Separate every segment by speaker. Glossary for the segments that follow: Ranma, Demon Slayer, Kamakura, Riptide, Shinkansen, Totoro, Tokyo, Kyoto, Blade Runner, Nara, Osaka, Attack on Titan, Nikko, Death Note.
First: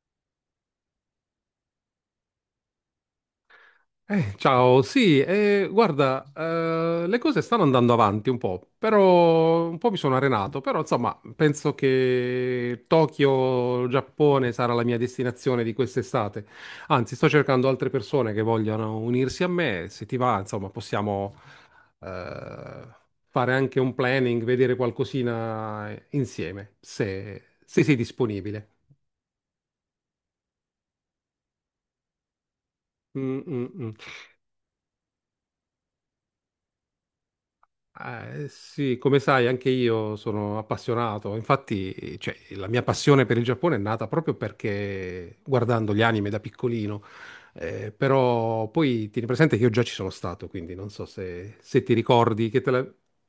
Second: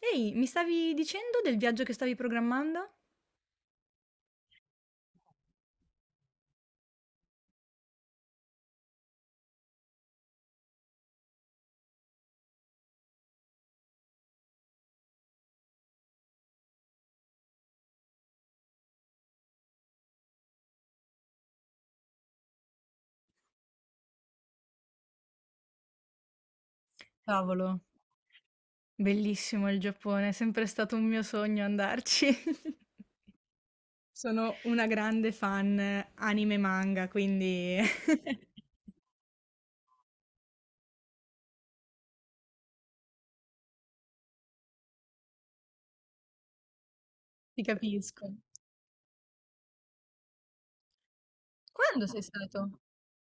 Speaker 1: Ehi, mi stavi dicendo del viaggio che stavi programmando?
Speaker 2: Ciao, sì, guarda, le cose stanno andando avanti un po', però un po' mi sono arenato, però insomma, penso che Tokyo, Giappone sarà la mia destinazione di quest'estate. Anzi, sto cercando altre persone che vogliono unirsi a me, se ti va, insomma, possiamo eh, fare anche un planning, vedere qualcosina insieme,
Speaker 1: Cavolo,
Speaker 2: se sei disponibile.
Speaker 1: bellissimo il Giappone, è sempre stato un mio sogno andarci.
Speaker 2: Mm, mm, mm.
Speaker 1: Sono una grande fan anime e manga, quindi
Speaker 2: Sì, come sai, anche io sono appassionato. Infatti, cioè, la mia passione per il Giappone è nata proprio perché guardando gli anime da piccolino.
Speaker 1: Ti capisco.
Speaker 2: Però poi tieni presente che io già ci sono stato, quindi non so se ti
Speaker 1: Quando sei
Speaker 2: ricordi che
Speaker 1: stato?
Speaker 2: te la.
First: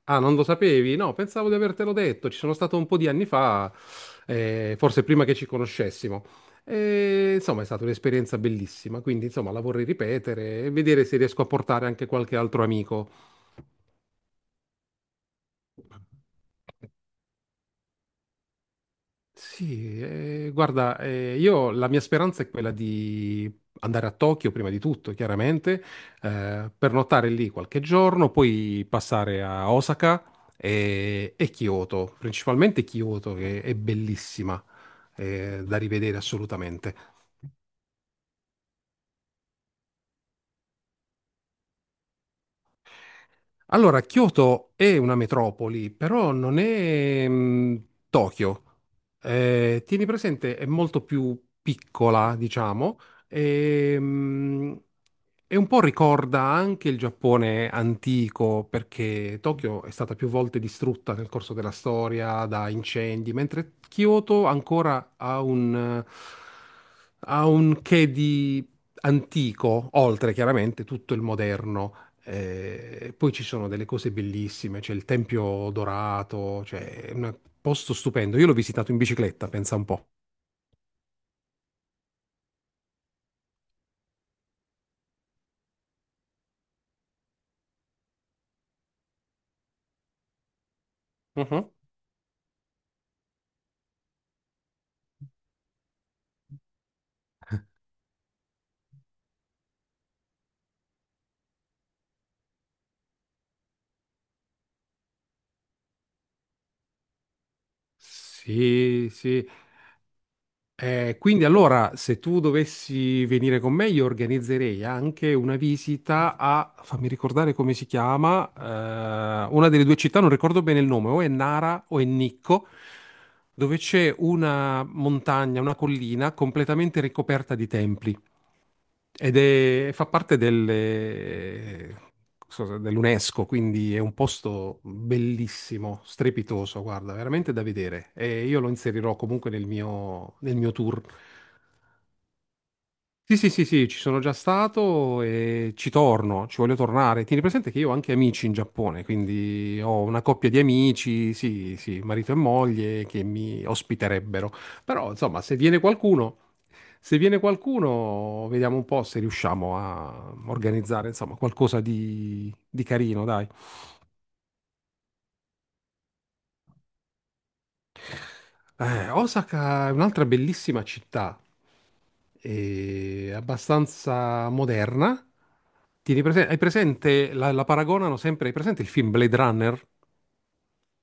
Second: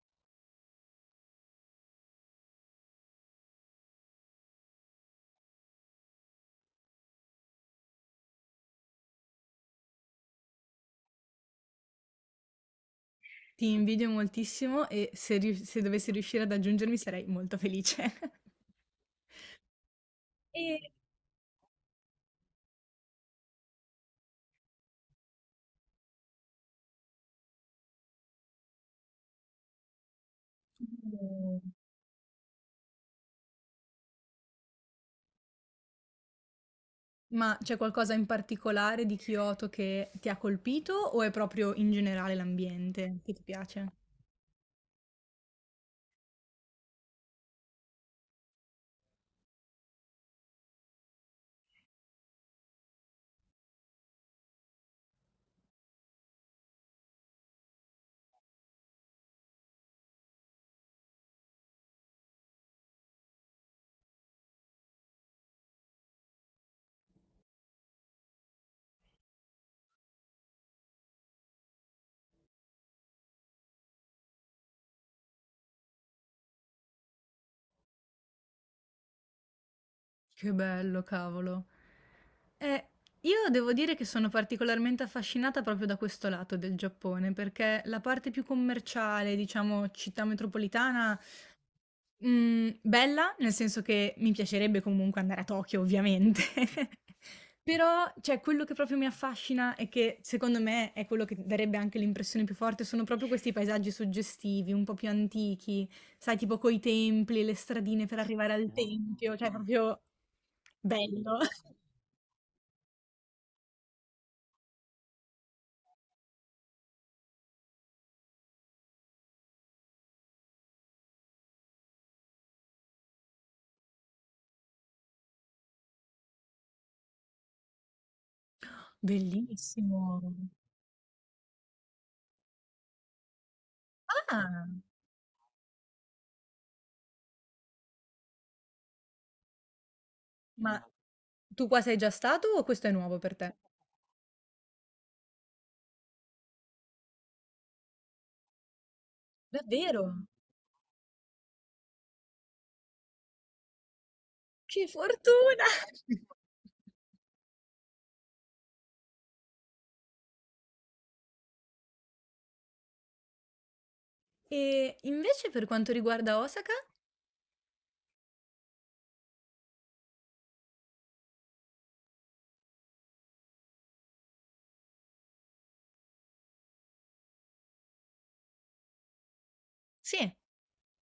Speaker 2: Ah, non lo sapevi? No, pensavo di avertelo detto. Ci sono stato un po' di anni fa, forse prima che ci conoscessimo. E, insomma, è stata un'esperienza bellissima, quindi insomma la vorrei ripetere e vedere se riesco a portare anche qualche altro amico.
Speaker 1: Ti invidio moltissimo e se dovessi riuscire ad aggiungermi sarei molto felice.
Speaker 2: Sì,
Speaker 1: E...
Speaker 2: guarda, io la mia speranza è quella di andare a Tokyo prima di tutto, chiaramente, pernottare lì qualche giorno, poi passare a Osaka e Kyoto, principalmente Kyoto che è bellissima, da rivedere assolutamente.
Speaker 1: Ma c'è qualcosa in particolare di Kyoto che ti ha colpito o è proprio in generale l'ambiente che ti piace?
Speaker 2: Allora, Kyoto è una metropoli, però non è Tokyo. Tieni presente, è molto più piccola, diciamo, e, mh, e un po' ricorda anche il Giappone antico, perché Tokyo è stata più volte distrutta nel corso della storia da incendi, mentre Kyoto ancora ha un che di antico, oltre chiaramente tutto il moderno. Poi ci sono delle cose bellissime, c'è il Tempio Dorato, cioè è un posto stupendo. Io l'ho visitato in bicicletta, pensa un po'.
Speaker 1: Che bello, cavolo. Eh, io devo dire che sono particolarmente affascinata proprio da questo lato del Giappone, perché la parte più commerciale, diciamo città metropolitana,
Speaker 2: Mhm.
Speaker 1: mhmm, bella, nel senso che mi piacerebbe comunque andare a Tokyo ovviamente, però cioè quello che proprio mi affascina e che secondo me è quello che darebbe anche l'impressione più forte, sono proprio questi paesaggi suggestivi, un po' più antichi, sai tipo coi templi, le stradine per arrivare al
Speaker 2: Sì,
Speaker 1: tempio,
Speaker 2: sì.
Speaker 1: cioè ah, proprio bello.
Speaker 2: Quindi allora, se tu dovessi venire con me, io organizzerei anche una visita a, fammi ricordare come si chiama, una delle due città, non ricordo bene il nome, o è Nara o è Nicco, dove c'è una montagna, una collina completamente ricoperta di templi. Ed è, fa
Speaker 1: Bellissimo.
Speaker 2: parte dell'UNESCO, quindi è un
Speaker 1: Ah,
Speaker 2: posto bellissimo, strepitoso, guarda, veramente da vedere. E io lo inserirò comunque nel mio
Speaker 1: ma
Speaker 2: tour.
Speaker 1: tu qua sei già stato o questo è nuovo per
Speaker 2: Sì, sì,
Speaker 1: te?
Speaker 2: sì, sì, ci sono già stato e ci torno, ci voglio tornare. Tieni presente che io ho anche amici in Giappone, quindi ho una
Speaker 1: Davvero?
Speaker 2: coppia di amici, sì, sì, marito e moglie che mi ospiterebbero.
Speaker 1: Che
Speaker 2: Però, insomma,
Speaker 1: fortuna!
Speaker 2: se viene qualcuno, vediamo un po' se riusciamo a organizzare, insomma, qualcosa di carino, dai.
Speaker 1: E invece per quanto riguarda Osaka?
Speaker 2: Osaka è un'altra bellissima città, è abbastanza moderna. Hai presente, la paragonano sempre, hai presente il film Blade Runner?
Speaker 1: Sì.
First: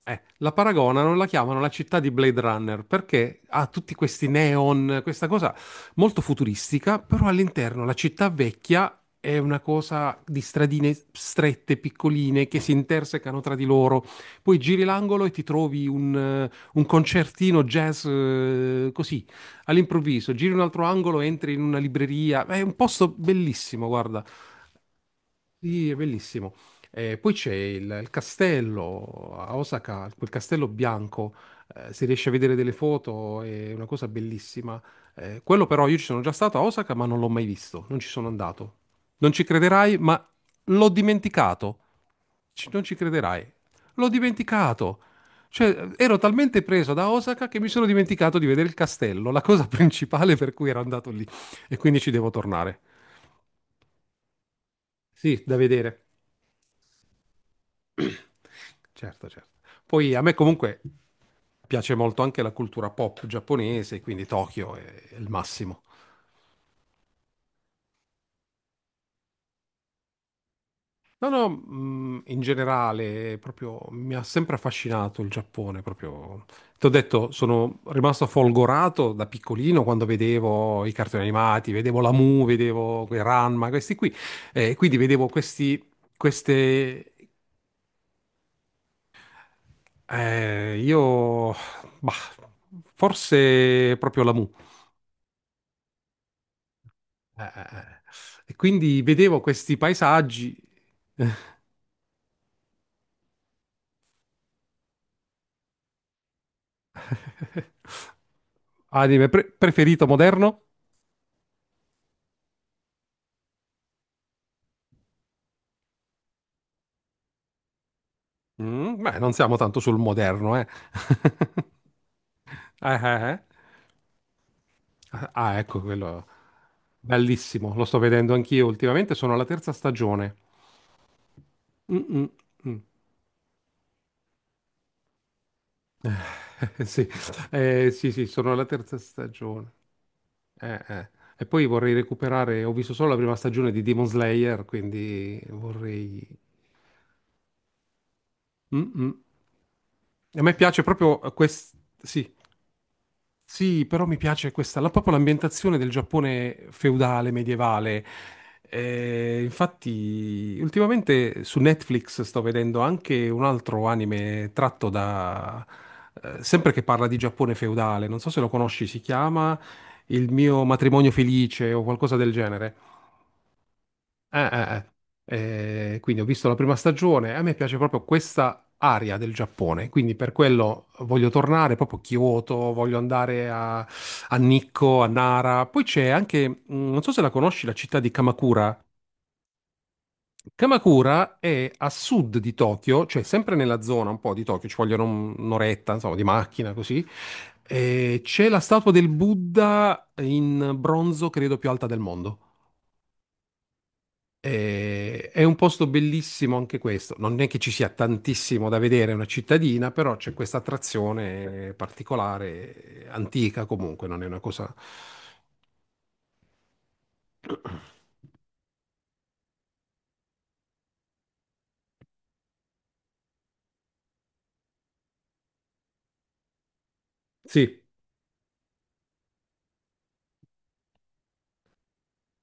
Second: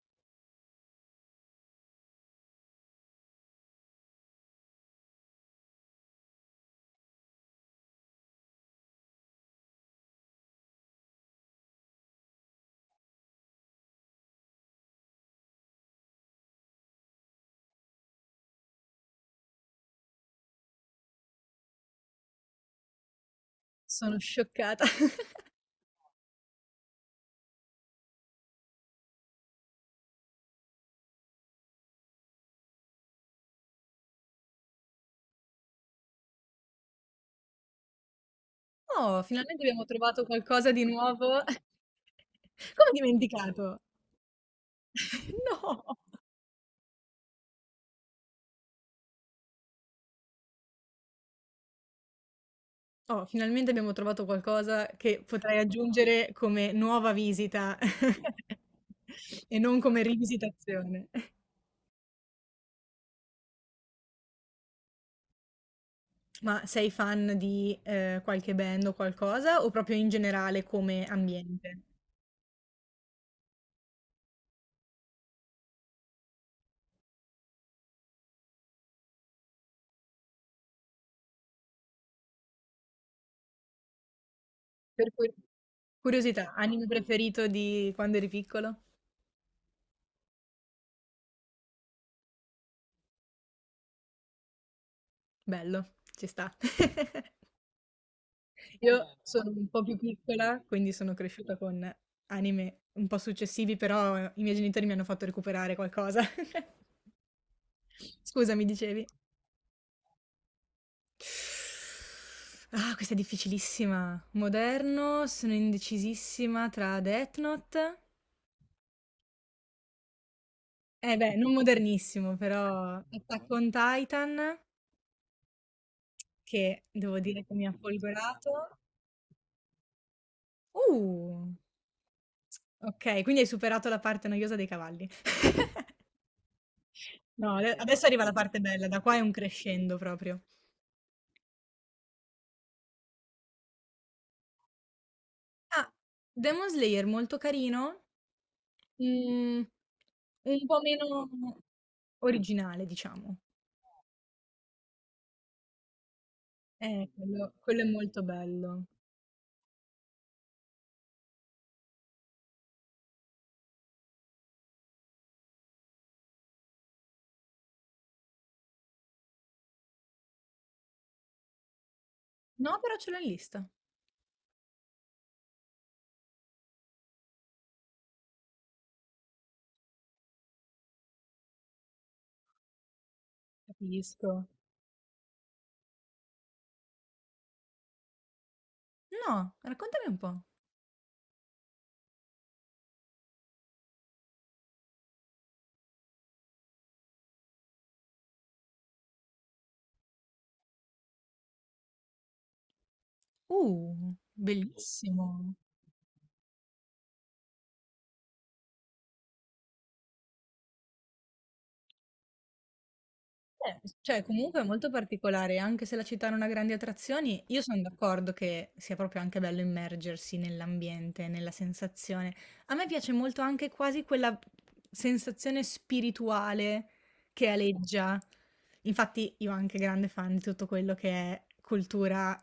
Speaker 2: La chiamano la città di Blade Runner perché ha tutti questi neon, questa cosa molto futuristica, però all'interno la città vecchia è una cosa di stradine strette, piccoline, che si intersecano tra di loro. Poi giri l'angolo e ti trovi un concertino jazz, così, all'improvviso. Giri un altro angolo, entri in una libreria. È un posto bellissimo,
Speaker 1: Sono
Speaker 2: guarda.
Speaker 1: scioccata.
Speaker 2: Sì, è bellissimo. Poi c'è il castello a Osaka, quel castello bianco, si riesce a vedere delle foto, è una cosa bellissima. Quello però io ci sono già stato a Osaka, ma non l'ho mai visto, non ci sono andato.
Speaker 1: Oh,
Speaker 2: Non ci
Speaker 1: finalmente abbiamo
Speaker 2: crederai,
Speaker 1: trovato
Speaker 2: ma
Speaker 1: qualcosa di
Speaker 2: l'ho
Speaker 1: nuovo.
Speaker 2: dimenticato. Non
Speaker 1: Come ho
Speaker 2: ci crederai.
Speaker 1: dimenticato?
Speaker 2: L'ho dimenticato.
Speaker 1: No!
Speaker 2: Cioè, ero talmente preso da Osaka che mi sono dimenticato di vedere il castello, la cosa principale per cui ero andato lì. E quindi ci devo tornare.
Speaker 1: Oh, finalmente abbiamo trovato qualcosa che
Speaker 2: Sì, da
Speaker 1: potrei
Speaker 2: vedere.
Speaker 1: aggiungere come nuova visita,
Speaker 2: Certo, certo.
Speaker 1: e non come
Speaker 2: Poi a me comunque
Speaker 1: rivisitazione.
Speaker 2: piace molto anche la cultura pop giapponese, quindi Tokyo è il massimo.
Speaker 1: Ma sei fan di, qualche band o qualcosa o proprio in generale come
Speaker 2: No, no,
Speaker 1: ambiente?
Speaker 2: in generale, proprio mi ha sempre affascinato il Giappone, proprio. Ti ho detto, sono rimasto folgorato da piccolino quando vedevo i cartoni animati, vedevo la Mu, vedevo quei Ranma, questi qui. E quindi
Speaker 1: Per
Speaker 2: vedevo
Speaker 1: cui curiosità, anime
Speaker 2: queste,
Speaker 1: preferito di quando eri piccolo?
Speaker 2: eh, io... bah, forse proprio la Mu.
Speaker 1: Bello, ci sta.
Speaker 2: Eh. E
Speaker 1: Eh, io
Speaker 2: quindi
Speaker 1: beh,
Speaker 2: vedevo
Speaker 1: sono un
Speaker 2: questi
Speaker 1: po' più
Speaker 2: paesaggi.
Speaker 1: piccola, quindi sono cresciuta con anime un po' successivi, però i miei genitori mi hanno fatto recuperare qualcosa. Scusa, mi dicevi?
Speaker 2: Preferito moderno?
Speaker 1: Ah, questa è difficilissima. Moderno, sono indecisissima tra Death Note.
Speaker 2: Mm, beh, non siamo tanto sul moderno, eh.
Speaker 1: Eh beh, non modernissimo,
Speaker 2: Eh,
Speaker 1: però
Speaker 2: eh, eh.
Speaker 1: Attack on Titan,
Speaker 2: Ah, ecco quello.
Speaker 1: che devo dire che mi ha
Speaker 2: Bellissimo, lo sto vedendo anch'io
Speaker 1: folgorato.
Speaker 2: ultimamente, sono alla terza stagione.
Speaker 1: Uh,
Speaker 2: Mm, mm, mm.
Speaker 1: ok, quindi hai superato la parte noiosa dei cavalli.
Speaker 2: Sì.
Speaker 1: No, adesso
Speaker 2: Sì,
Speaker 1: arriva
Speaker 2: sì,
Speaker 1: la
Speaker 2: sono
Speaker 1: parte
Speaker 2: alla
Speaker 1: bella,
Speaker 2: terza
Speaker 1: da qua è un
Speaker 2: stagione.
Speaker 1: crescendo proprio.
Speaker 2: Eh, eh. E poi vorrei recuperare, ho visto solo la prima stagione di Demon Slayer, quindi
Speaker 1: Ah,
Speaker 2: vorrei.
Speaker 1: Demon Slayer molto carino,
Speaker 2: Mm-mm.
Speaker 1: mm,
Speaker 2: A me
Speaker 1: un po'
Speaker 2: piace proprio
Speaker 1: meno
Speaker 2: questa, sì,
Speaker 1: originale, diciamo.
Speaker 2: sì, però mi piace questa, proprio l'ambientazione del Giappone feudale,
Speaker 1: Quello, quello è
Speaker 2: medievale.
Speaker 1: molto bello.
Speaker 2: Infatti, ultimamente su Netflix sto vedendo anche un altro anime tratto da, sempre che parla di Giappone feudale, non so se lo conosci, si chiama Il mio matrimonio felice o qualcosa del genere.
Speaker 1: No, però ce l'ho in lista.
Speaker 2: Eh, eh, quindi ho visto la prima stagione, e a me piace proprio questa area del Giappone, quindi per quello voglio tornare proprio a Kyoto, voglio andare
Speaker 1: Capisco.
Speaker 2: a Nikko, a Nara. Poi c'è anche, non so se la conosci, la città di Kamakura.
Speaker 1: No, raccontami un po'.
Speaker 2: Kamakura è a sud di Tokyo, cioè sempre nella zona un po' di Tokyo, ci vogliono un'oretta, insomma, di macchina così. C'è la statua del Buddha in bronzo, credo più alta del mondo. È
Speaker 1: Bellissimo.
Speaker 2: un posto bellissimo anche questo. Non è che ci sia tantissimo da vedere, è una cittadina, però c'è questa attrazione particolare, antica comunque,
Speaker 1: Cioè
Speaker 2: non è una
Speaker 1: comunque è
Speaker 2: cosa.
Speaker 1: molto particolare, anche se la città non ha grandi attrazioni, io sono d'accordo che sia proprio anche bello immergersi nell'ambiente, nella sensazione. A me piace molto anche quasi quella sensazione spirituale che
Speaker 2: Sì,
Speaker 1: aleggia. Infatti io anche grande fan di tutto quello che è cultura,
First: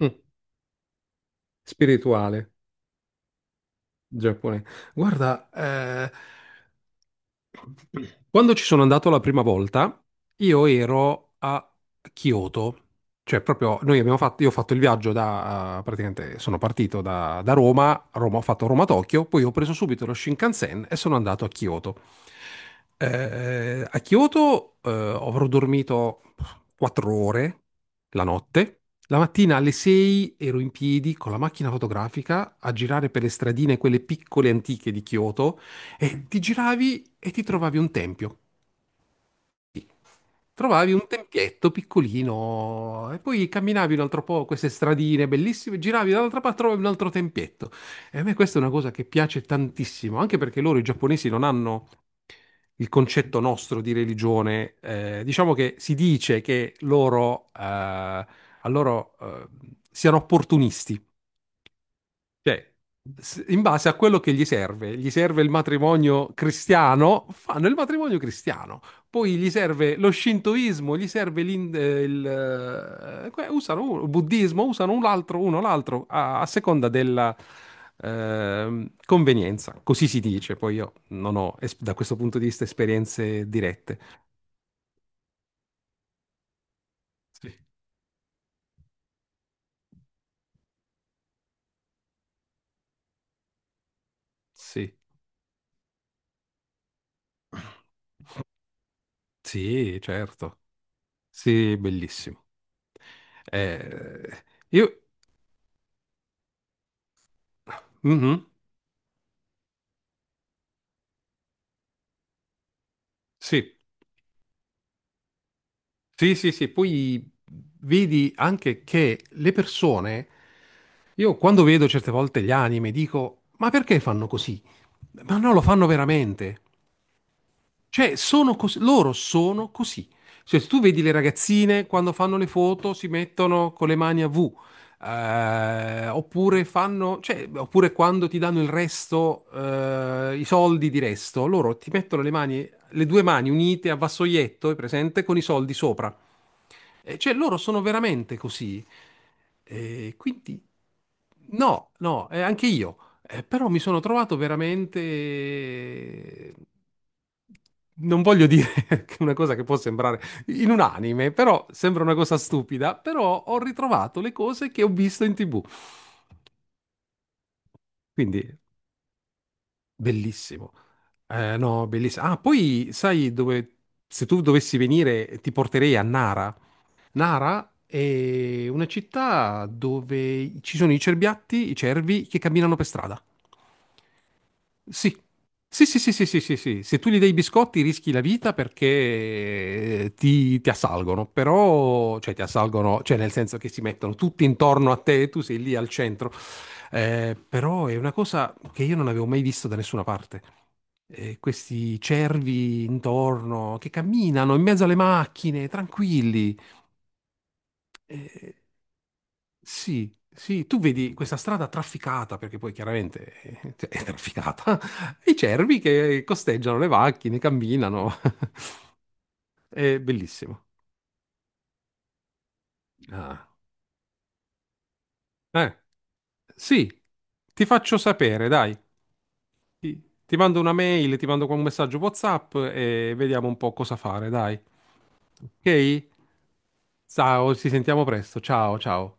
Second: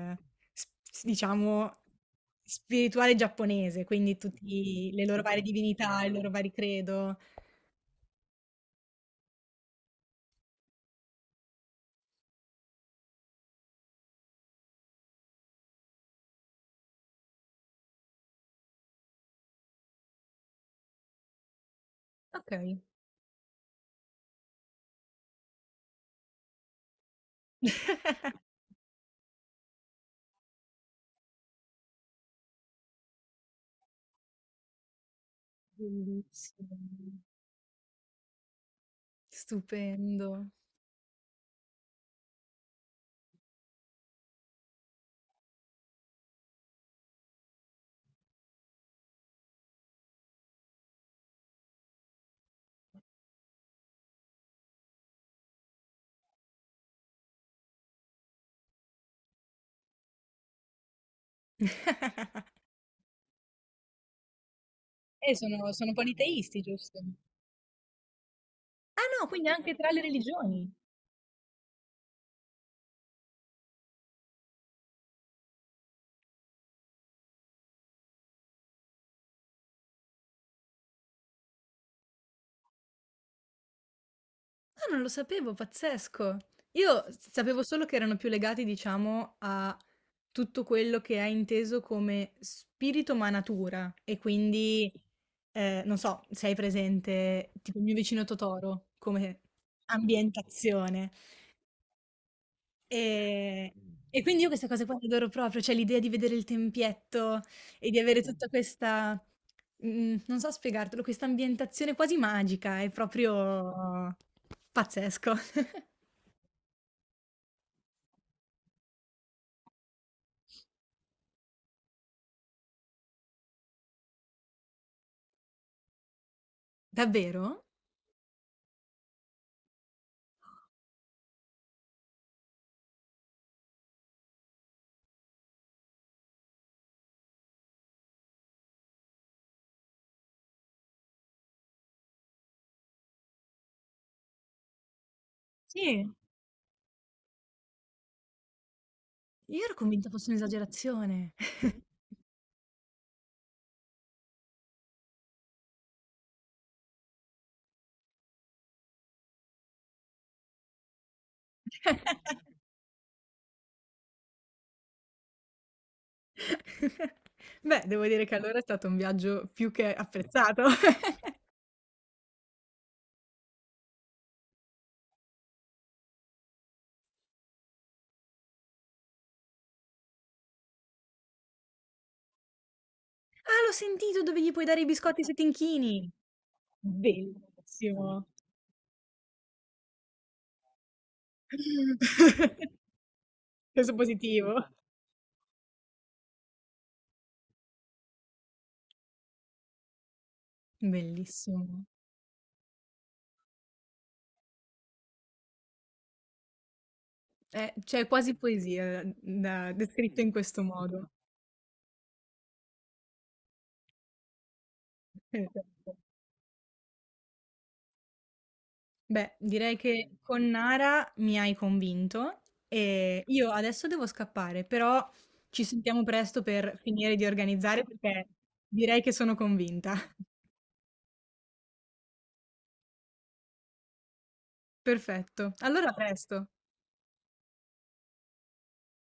Speaker 2: mm,
Speaker 1: s- diciamo,
Speaker 2: spirituale,
Speaker 1: spirituale giapponese, quindi tutte
Speaker 2: giapponese.
Speaker 1: le loro varie
Speaker 2: Guarda,
Speaker 1: divinità, i loro vari credo.
Speaker 2: quando ci sono andato la prima volta, io ero a Kyoto, cioè proprio noi abbiamo fatto, io ho fatto il viaggio praticamente sono partito da Roma, Roma, ho fatto Roma-Tokyo, poi ho preso subito lo Shinkansen e sono andato a Kyoto.
Speaker 1: Ok.
Speaker 2: A Kyoto avrò dormito 4 ore la notte. La mattina alle 6 ero in piedi con la macchina fotografica a girare per le stradine, quelle piccole antiche di Kyoto, e ti
Speaker 1: Bellissimo,
Speaker 2: giravi e ti trovavi un tempio.
Speaker 1: stupendo.
Speaker 2: Trovavi un tempietto piccolino e poi camminavi un altro po' queste stradine bellissime, giravi dall'altra parte, trovavi un altro tempietto. E a me questa è una cosa che piace tantissimo, anche perché loro, i giapponesi, non hanno il concetto nostro di religione. Diciamo che si dice che loro, a loro, siano opportunisti. Cioè, in base a quello che gli serve il
Speaker 1: Sono
Speaker 2: matrimonio
Speaker 1: politeisti, giusto?
Speaker 2: cristiano, fanno il matrimonio cristiano.
Speaker 1: Ah no,
Speaker 2: Poi
Speaker 1: quindi
Speaker 2: gli
Speaker 1: anche tra
Speaker 2: serve
Speaker 1: le
Speaker 2: lo
Speaker 1: religioni.
Speaker 2: shintoismo, gli serve usano il buddismo, usano un altro, uno l'altro, a seconda della convenienza. Così si dice. Poi io non ho, da questo punto di vista, esperienze dirette.
Speaker 1: Ah, non lo sapevo, pazzesco.
Speaker 2: Sì.
Speaker 1: Sapevo solo che erano più legati, diciamo, a tutto quello che è inteso come spirito ma natura. E quindi,
Speaker 2: Sì,
Speaker 1: non so, sei presente, tipo Il mio vicino Totoro, come
Speaker 2: sì, certo.
Speaker 1: ambientazione.
Speaker 2: Sì, bellissimo.
Speaker 1: Ehm, e
Speaker 2: Eh,
Speaker 1: quindi io queste cose qua
Speaker 2: io...
Speaker 1: le adoro proprio, cioè l'idea di vedere il tempietto e di avere
Speaker 2: Mhm,
Speaker 1: tutta questa mhmm, non so spiegartelo, questa ambientazione quasi magica, è
Speaker 2: sì.
Speaker 1: proprio pazzesco.
Speaker 2: Sì, sì, sì, poi vedi anche che le persone, io quando vedo certe volte gli anime dico, ma perché fanno così? Ma no, lo fanno veramente.
Speaker 1: Davvero?
Speaker 2: Cioè, sono loro sono così. Cioè, se tu vedi le ragazzine quando fanno le foto si mettono con le mani a V, oppure fanno, cioè, oppure quando ti danno il resto, i soldi di resto, loro ti mettono le mani, le due mani unite a vassoietto, è presente, con i soldi
Speaker 1: Sì,
Speaker 2: sopra. Cioè, loro sono veramente così.
Speaker 1: io ero convinta fosse
Speaker 2: Quindi,
Speaker 1: un'esagerazione.
Speaker 2: no, no, anche io. Però mi sono trovato veramente. Non voglio dire che una cosa che può sembrare in un anime, però sembra una cosa stupida, però ho ritrovato le cose che ho visto in TV.
Speaker 1: Beh, devo dire che
Speaker 2: Quindi,
Speaker 1: allora è stato un viaggio più che apprezzato.
Speaker 2: bellissimo. No, bellissimo. Ah, poi sai dove. Se tu dovessi venire, ti porterei a Nara. Nara è una città dove ci sono i cerbiatti, i cervi che camminano per strada.
Speaker 1: Ah, l'ho sentito, dove gli puoi dare i
Speaker 2: Sì.
Speaker 1: biscotti se ti
Speaker 2: Sì, sì,
Speaker 1: inchini.
Speaker 2: sì, sì, sì, sì, sì. Se tu gli dai i biscotti rischi la
Speaker 1: Bellissimo.
Speaker 2: vita perché ti assalgono, però, cioè ti assalgono, cioè nel senso che si
Speaker 1: Peso
Speaker 2: mettono tutti
Speaker 1: positivo.
Speaker 2: intorno a te, tu sei lì al centro. Però è una cosa che io non avevo mai visto da nessuna parte.
Speaker 1: Bellissimo.
Speaker 2: Questi cervi intorno che camminano in mezzo alle macchine, tranquilli.
Speaker 1: C'è quasi
Speaker 2: Eh,
Speaker 1: poesia da
Speaker 2: sì,
Speaker 1: descritto in questo
Speaker 2: sì, tu
Speaker 1: modo.
Speaker 2: vedi questa strada trafficata, perché poi chiaramente cioè, è trafficata, i cervi
Speaker 1: Esatto.
Speaker 2: che costeggiano le macchine, camminano.
Speaker 1: Beh, direi
Speaker 2: È
Speaker 1: che con
Speaker 2: bellissimo.
Speaker 1: Nara mi hai convinto e
Speaker 2: Ah.
Speaker 1: io adesso devo scappare, però ci
Speaker 2: Eh,
Speaker 1: sentiamo presto per
Speaker 2: sì,
Speaker 1: finire di
Speaker 2: ti
Speaker 1: organizzare
Speaker 2: faccio
Speaker 1: perché
Speaker 2: sapere, dai.
Speaker 1: direi che sono convinta.
Speaker 2: Ti mando una mail, ti mando un messaggio WhatsApp e vediamo un po' cosa fare, dai.
Speaker 1: Perfetto. Allora a
Speaker 2: Ok?
Speaker 1: presto.
Speaker 2: Ciao, ci sentiamo presto. Ciao, ciao.